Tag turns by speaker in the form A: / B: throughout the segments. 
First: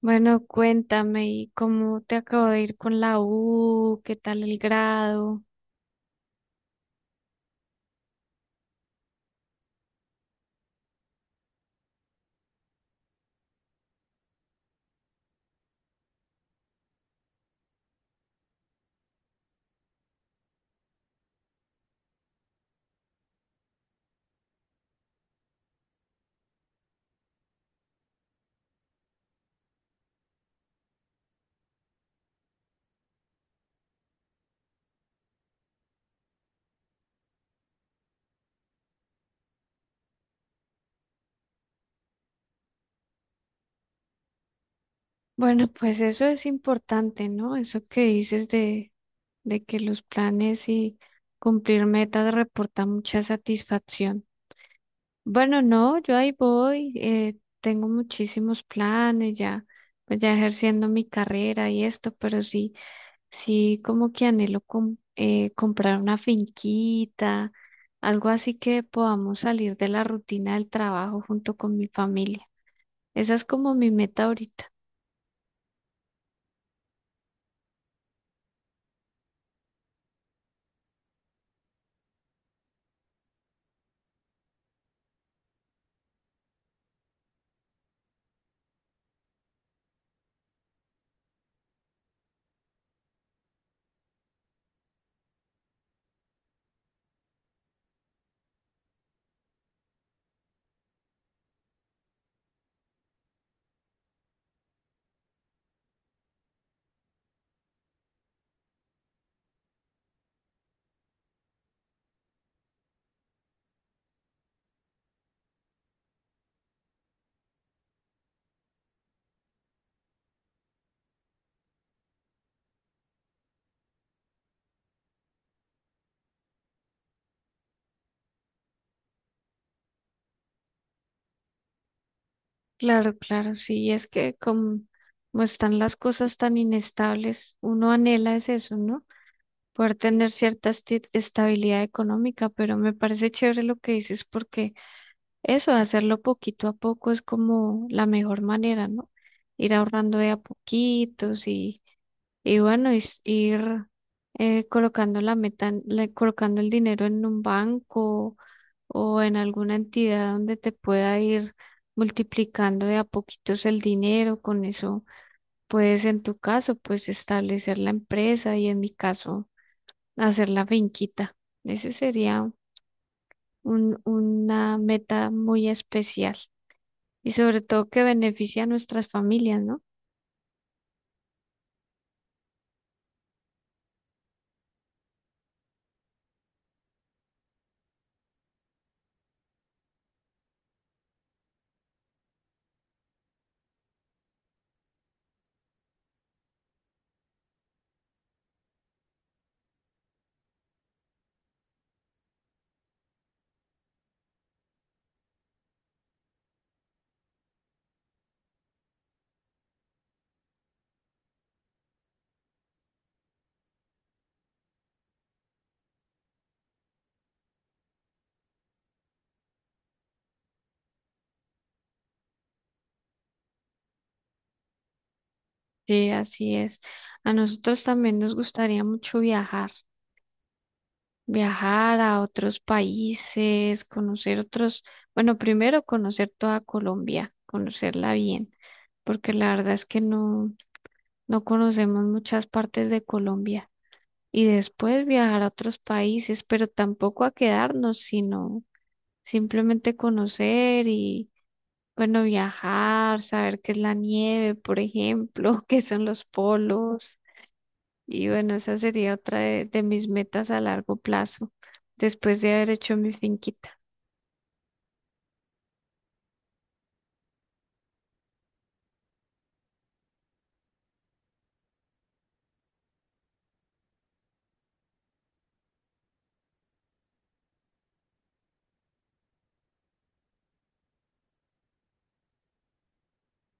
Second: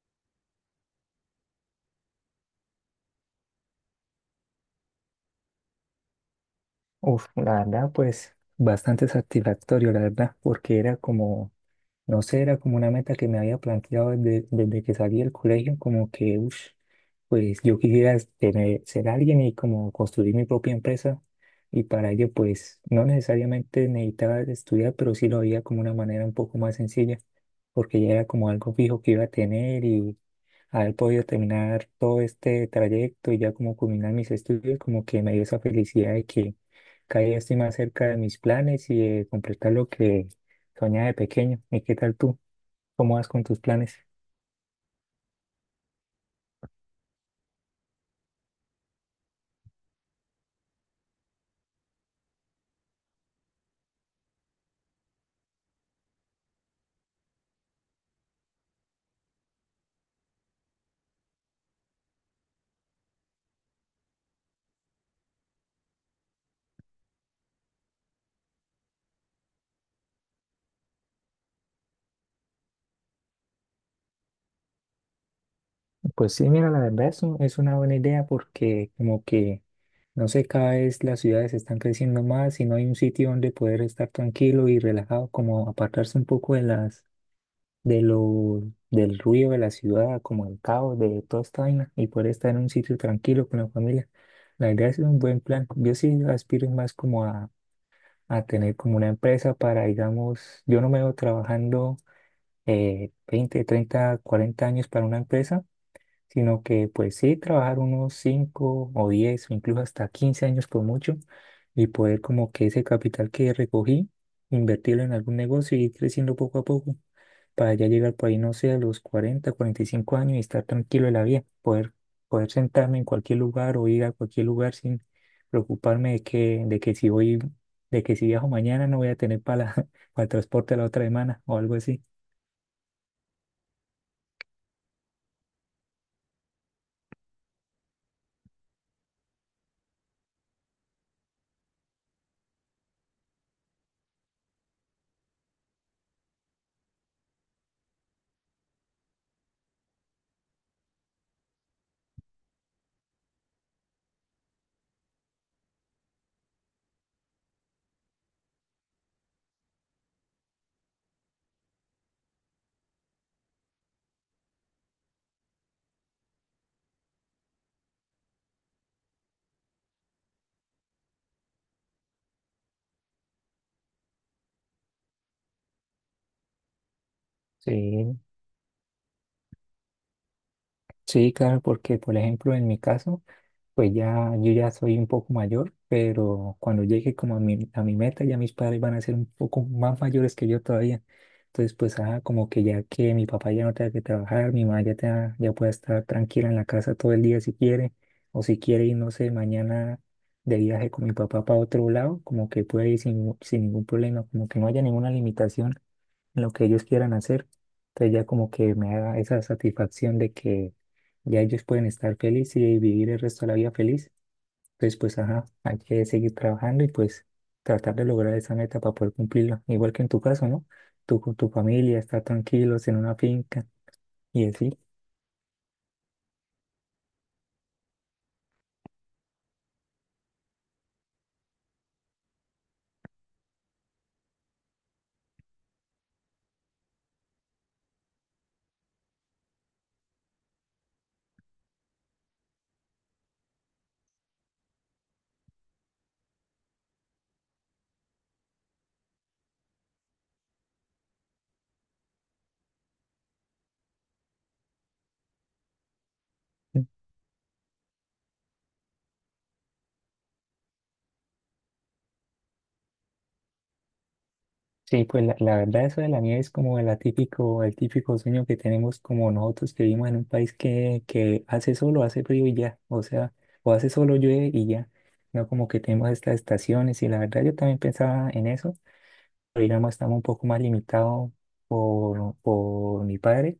A: Bueno, cuéntame, ¿y cómo te acabo de ir con la U? ¿Qué tal el grado?
B: Uf, la verdad, pues bastante satisfactorio, la verdad, porque era como, no sé, era como una meta que me había planteado desde que salí del colegio, como que, uff, pues yo quisiera ser alguien y como construir mi propia empresa. Y para ello, pues no necesariamente necesitaba estudiar, pero sí lo veía como una manera un poco más sencilla, porque ya era como algo fijo que iba a tener haber podido terminar todo este trayecto y ya como culminar mis estudios, como que me dio esa felicidad de que cada día estoy más cerca de mis planes y de completar lo que soñaba de pequeño. ¿Y qué tal tú? ¿Cómo vas con tus planes?
A: Bueno, pues eso es importante, ¿no? Eso que dices de que los planes y cumplir metas reporta mucha satisfacción. Bueno, no, yo ahí voy, tengo muchísimos planes ya, pues ya ejerciendo mi carrera y esto, pero sí. Sí, como que anhelo comprar una finquita, algo así que podamos salir de la rutina del trabajo junto con mi familia. Esa es como mi meta ahorita.
B: Pues sí, mira, la verdad es, es una buena idea porque como que, no sé, cada vez las ciudades están creciendo más y no hay un sitio donde poder estar tranquilo y relajado, como apartarse un poco de las de lo, del ruido de la ciudad, como el caos de toda esta vaina, y poder estar en un sitio tranquilo con la familia. La verdad es un buen plan. Yo sí aspiro más como a tener como una empresa para, digamos, yo no me veo trabajando 20 30 40 años para una empresa sino que pues sí, trabajar unos 5 o 10 o incluso hasta 15 años por mucho y poder como que ese capital que recogí, invertirlo en algún negocio y ir creciendo poco a poco para ya llegar por ahí, no sé, a los 40 45 años y estar tranquilo en la vida, poder sentarme en cualquier lugar o ir a cualquier lugar sin preocuparme de que si viajo mañana no voy a tener para, para el transporte la otra semana o algo así.
A: Claro, claro, sí, es que como están las cosas tan inestables, uno anhela es eso, ¿no? Poder tener cierta estabilidad económica, pero me parece chévere lo que dices porque eso, hacerlo poquito a poco es como la mejor manera, ¿no? Ir ahorrando de a poquitos, y bueno, ir colocando la meta, colocando el dinero en un banco o en alguna entidad donde te pueda ir multiplicando de a poquitos el dinero. Con eso puedes, en tu caso, pues establecer la empresa y en mi caso, hacer la finquita. Ese sería una meta muy especial y sobre todo que
B: Sí,
A: beneficia a nuestras familias, ¿no?
B: sí, claro, porque por ejemplo en mi caso, pues ya, yo ya soy un poco mayor, pero cuando llegue como a mi meta, ya mis padres van a ser un poco más mayores que yo todavía. Entonces, pues, ah, como que ya que mi papá ya no tenga que trabajar, mi mamá ya, ya pueda estar tranquila en la casa todo el día si quiere, o si quiere ir, no sé, mañana de viaje con mi papá para otro lado, como que puede ir sin ningún problema, como que no haya ninguna limitación en lo que ellos quieran hacer. Entonces ya como que me da esa satisfacción de que ya ellos pueden estar felices y vivir el resto de la vida feliz. Entonces pues ajá, hay que seguir trabajando y pues tratar de lograr esa meta para poder cumplirla. Igual que en tu caso, ¿no? Tú con tu familia, estar tranquilos en una finca y así.
A: Sí, así es. A nosotros también nos gustaría mucho viajar, viajar a otros países, conocer otros, bueno, primero conocer toda Colombia, conocerla bien, porque la verdad es que no conocemos muchas partes de Colombia. Y después viajar a otros países, pero tampoco a quedarnos, sino simplemente conocer. Bueno, viajar, saber qué es la nieve, por ejemplo, qué son los polos. Y bueno, esa sería otra de mis metas a largo plazo, después de haber hecho mi finquita.
B: Sí, pues la verdad eso de la nieve es como el atípico, el típico sueño que tenemos como nosotros que vivimos en un país que hace solo, hace frío y ya, o sea, o hace solo llueve y ya, no como que tenemos estas estaciones y la verdad yo también pensaba en eso, pero digamos estamos un poco más limitados por mi padre,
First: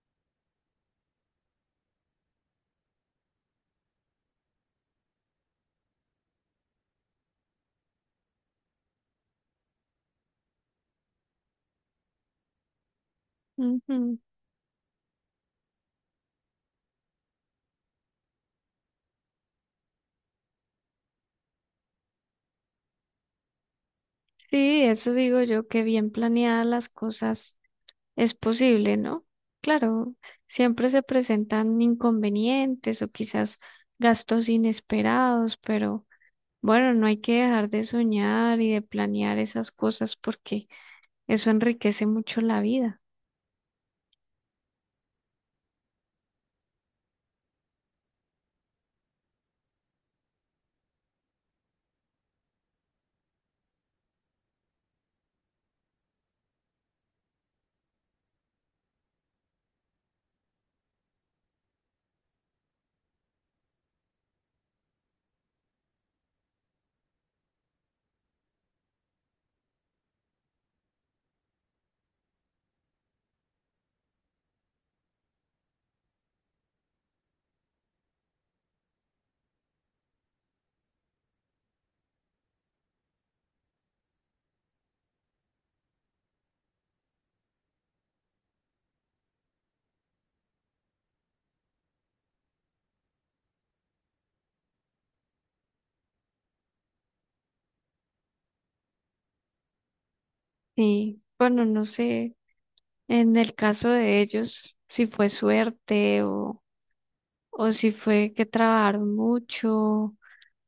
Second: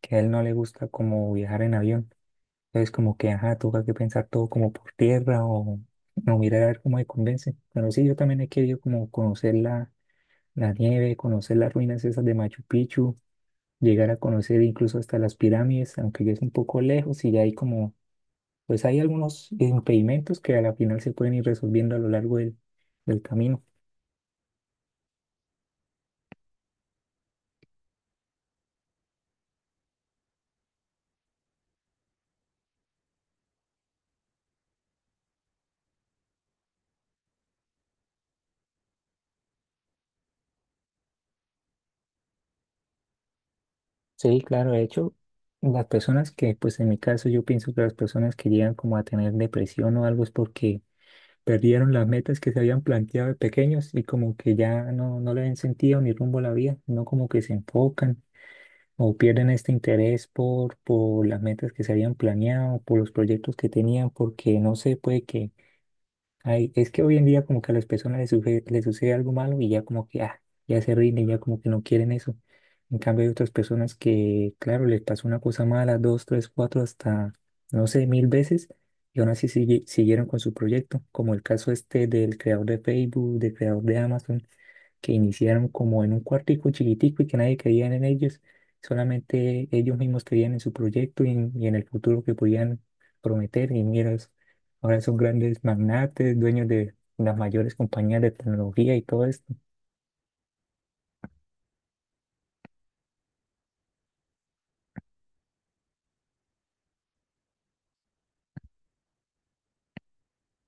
B: que a él no le gusta como viajar en avión, entonces como que, ajá, toca que pensar todo como por tierra o no mirar a ver cómo me convence, pero sí, yo también he querido como conocerla la nieve, conocer las ruinas esas de Machu Picchu, llegar a
A: Ujú.
B: conocer incluso hasta las pirámides, aunque ya es un poco lejos y ya hay como, pues hay algunos impedimentos que a la final se pueden ir resolviendo a lo largo del camino.
A: Sí, eso digo yo, que bien planeadas las cosas es posible, ¿no? Claro, siempre se presentan inconvenientes o quizás gastos inesperados, pero bueno, no hay que dejar de soñar y de planear esas cosas porque eso enriquece mucho la vida.
B: Sí, claro, de hecho, pues en mi caso yo pienso que las personas que llegan como a tener depresión o algo es porque perdieron las metas que se habían planteado de pequeños y como que ya no le ven sentido ni rumbo a la vida, no como que se enfocan o pierden este interés por las metas que se habían planeado, por los proyectos que tenían, porque no sé, puede que, ay, es que hoy en día como que a las personas les sucede algo malo y ya como que ah, ya se rinden, ya como que no quieren eso. En cambio hay otras personas que, claro, les pasó una cosa mala, dos, tres, cuatro, hasta, no sé, 1.000 veces y aún así siguieron con su proyecto, como el caso este del creador de Facebook, del creador de Amazon, que iniciaron como en un cuartico chiquitico y que nadie creía en ellos, solamente ellos mismos creían en su proyecto y en el futuro que podían prometer y mira. Ahora son grandes magnates, dueños de las mayores compañías de tecnología y todo esto.
A: Sí, bueno, no sé, en el caso de ellos, si fue suerte, o si fue que trabajaron mucho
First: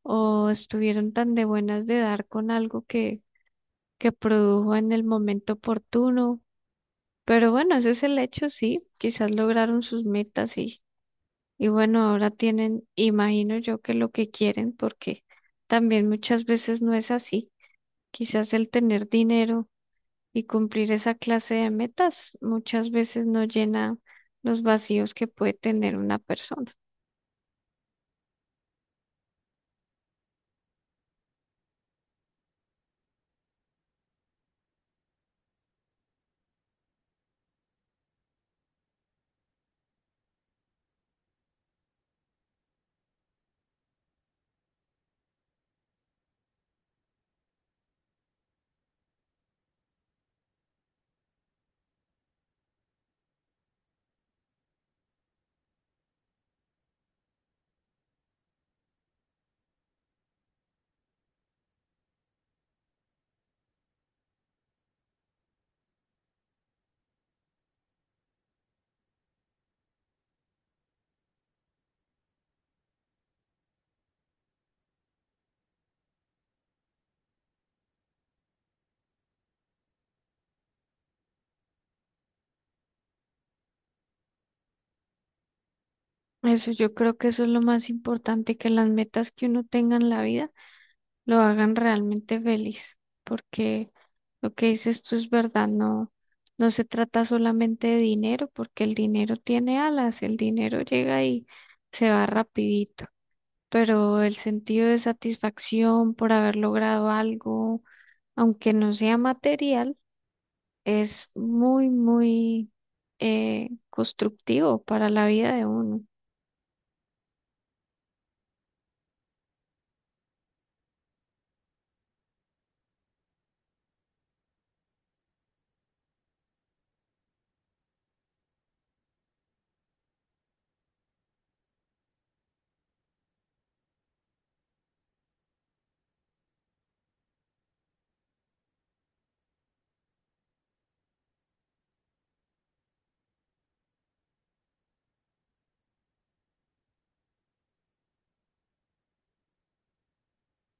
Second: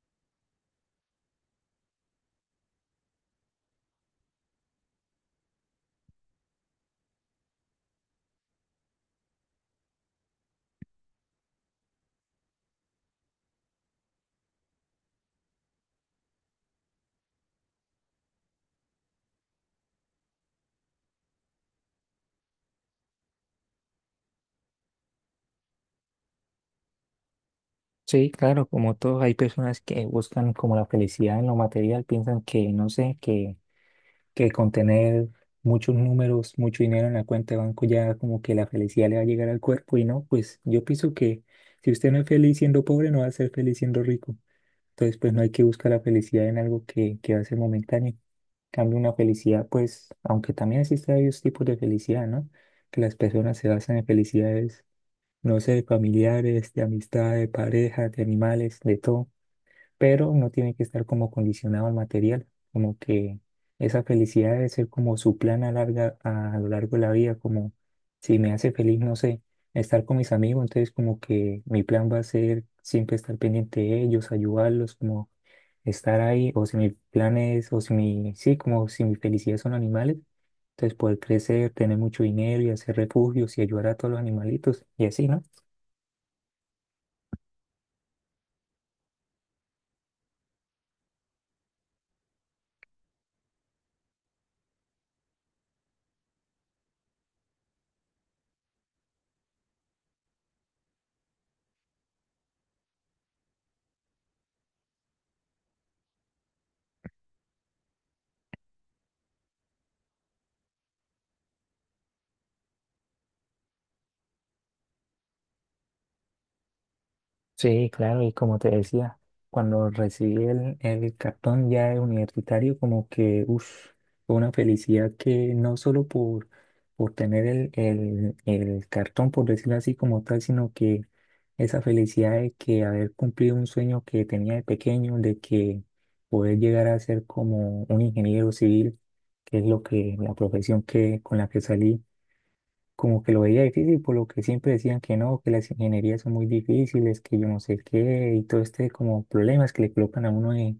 A: o estuvieron tan de buenas de dar con algo que produjo en el momento oportuno. Pero bueno, ese es el hecho, sí, quizás lograron sus metas y bueno, ahora tienen, imagino yo que lo que quieren, porque también muchas veces no es así. Quizás el tener dinero y cumplir esa clase de metas muchas veces no llena los vacíos que puede tener una persona.
B: Sí, claro. Como todos, hay personas que buscan como la felicidad en lo material, piensan que, no sé, que con tener muchos números, mucho dinero en la cuenta de banco ya como que la felicidad le va a llegar al cuerpo y no, pues yo pienso que si usted no es feliz siendo pobre, no va a ser feliz siendo rico. Entonces, pues no hay que buscar la felicidad en algo que va a ser momentáneo. En cambio, una felicidad, pues, aunque también existen varios tipos de felicidad, ¿no? Que las personas se basan en felicidades, no sé, familiares, de amistad, de pareja, de animales, de todo, pero no tiene que estar como condicionado al material, como que esa felicidad debe ser como su plan a larga, a lo largo de la vida, como si me hace feliz, no sé, estar con mis amigos, entonces como que mi plan va a ser siempre estar pendiente de ellos, ayudarlos, como estar ahí, o si mis planes, o si mi, sí, como si mi felicidad son animales, entonces poder crecer, tener mucho dinero y hacer refugios y ayudar a todos los animalitos, y así, ¿no?
A: Eso yo creo que eso es lo más importante, que las metas que uno tenga en la vida lo hagan realmente feliz, porque lo que dices tú es verdad, no se trata solamente de dinero, porque el dinero tiene alas, el dinero llega y se va rapidito, pero el sentido de satisfacción por haber logrado algo, aunque no sea material, es muy constructivo para la vida de uno.
B: Sí, claro, y como te decía, cuando recibí el, cartón ya de universitario, como que, uff, fue una felicidad que no solo por tener el cartón, por decirlo así como tal, sino que esa felicidad de que haber cumplido un sueño que tenía de pequeño, de que poder llegar a ser como un ingeniero civil, que es lo que, la profesión que, con la que salí como que lo veía difícil, por lo que siempre decían que no, que las ingenierías son muy difíciles, que yo no sé qué, y todo este como problemas que le colocan a uno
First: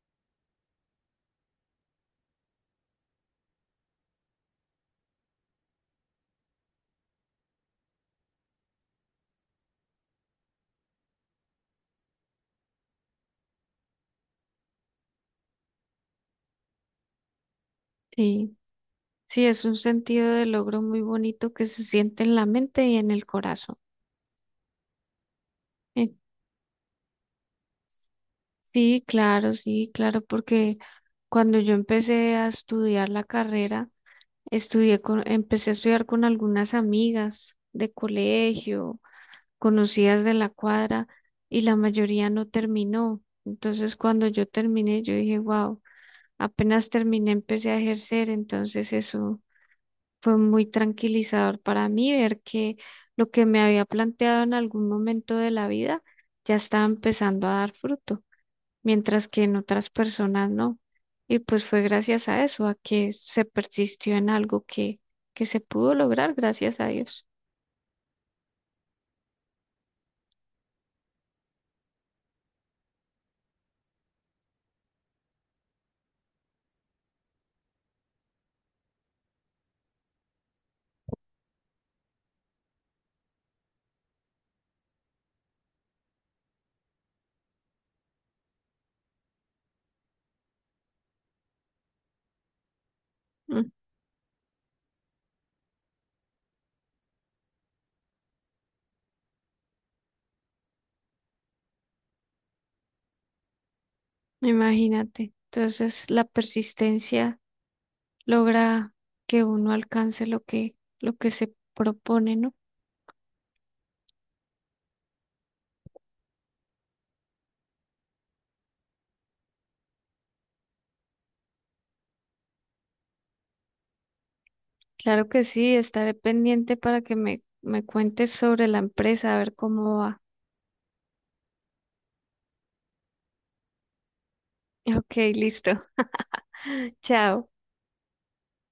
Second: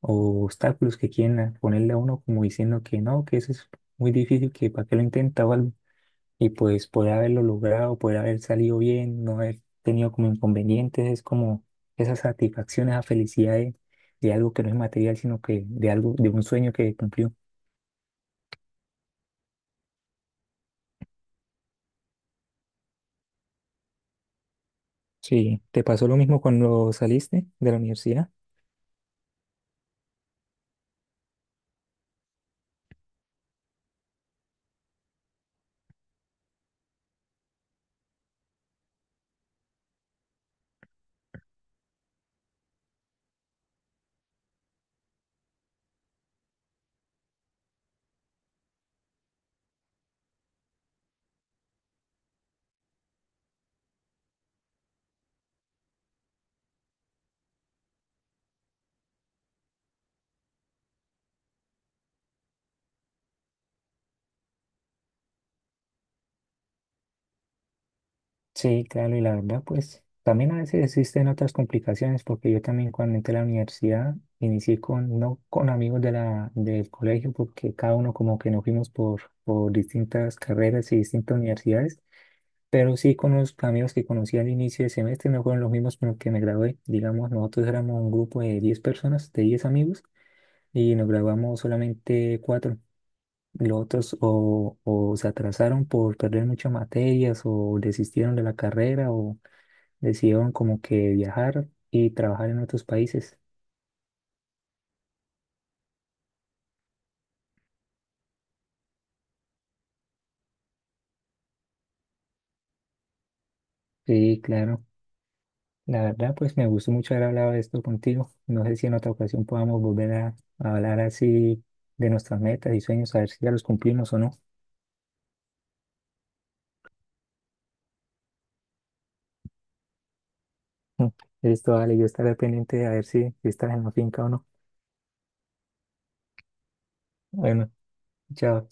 B: o obstáculos que quieren ponerle a uno como diciendo que no, que eso es muy difícil, que para qué lo intenta o algo. Y pues poder haberlo logrado, poder haber salido bien, no haber tenido como inconvenientes, es como esa satisfacción, esa felicidad de algo que no es material, sino que de algo, de un sueño que cumplió.
A: Sí, sí, es un sentido de logro muy bonito que se siente en la mente y en el corazón.
B: Sí, ¿te pasó
A: Eh,
B: lo mismo cuando saliste de la universidad?
A: Sí, claro, sí, claro, porque cuando yo empecé a estudiar la carrera, empecé a estudiar con algunas amigas de colegio, conocidas de la cuadra, y la mayoría no terminó. Entonces, cuando yo terminé, yo dije, wow. Apenas terminé, empecé a ejercer, entonces eso fue muy tranquilizador para mí ver que lo que me había planteado en algún momento de la vida ya estaba empezando a dar fruto, mientras que en otras personas no. Y pues fue gracias a eso, a que se persistió en algo que se pudo lograr, gracias a Dios.
B: Sí, claro, y la verdad, pues también a veces existen otras complicaciones, porque yo también cuando entré a la universidad inicié con, no con amigos del colegio, porque cada uno como que nos fuimos por distintas carreras y distintas universidades, pero sí con los amigos que conocí al inicio de semestre, no fueron los mismos con los que me gradué. Digamos, nosotros éramos un grupo de 10 personas, de 10 amigos, y nos graduamos solamente cuatro.
A: Mm.
B: Los otros o se atrasaron por perder muchas materias o desistieron de la carrera o decidieron como que viajar y trabajar en otros países.
A: Imagínate. Entonces la persistencia logra que uno alcance lo que se propone, ¿no?
B: Sí, claro. La verdad, pues me gustó mucho haber hablado de esto contigo. No sé si en otra ocasión podamos volver a, hablar así de nuestras metas y sueños, a ver si ya los cumplimos o no.
A: Claro que sí, estaré pendiente para que me cuentes sobre la empresa, a ver cómo va.
B: Listo, vale, yo estaré pendiente a ver si, estás en la finca o no.
A: Ok, listo. Chao.
B: Bueno, chao.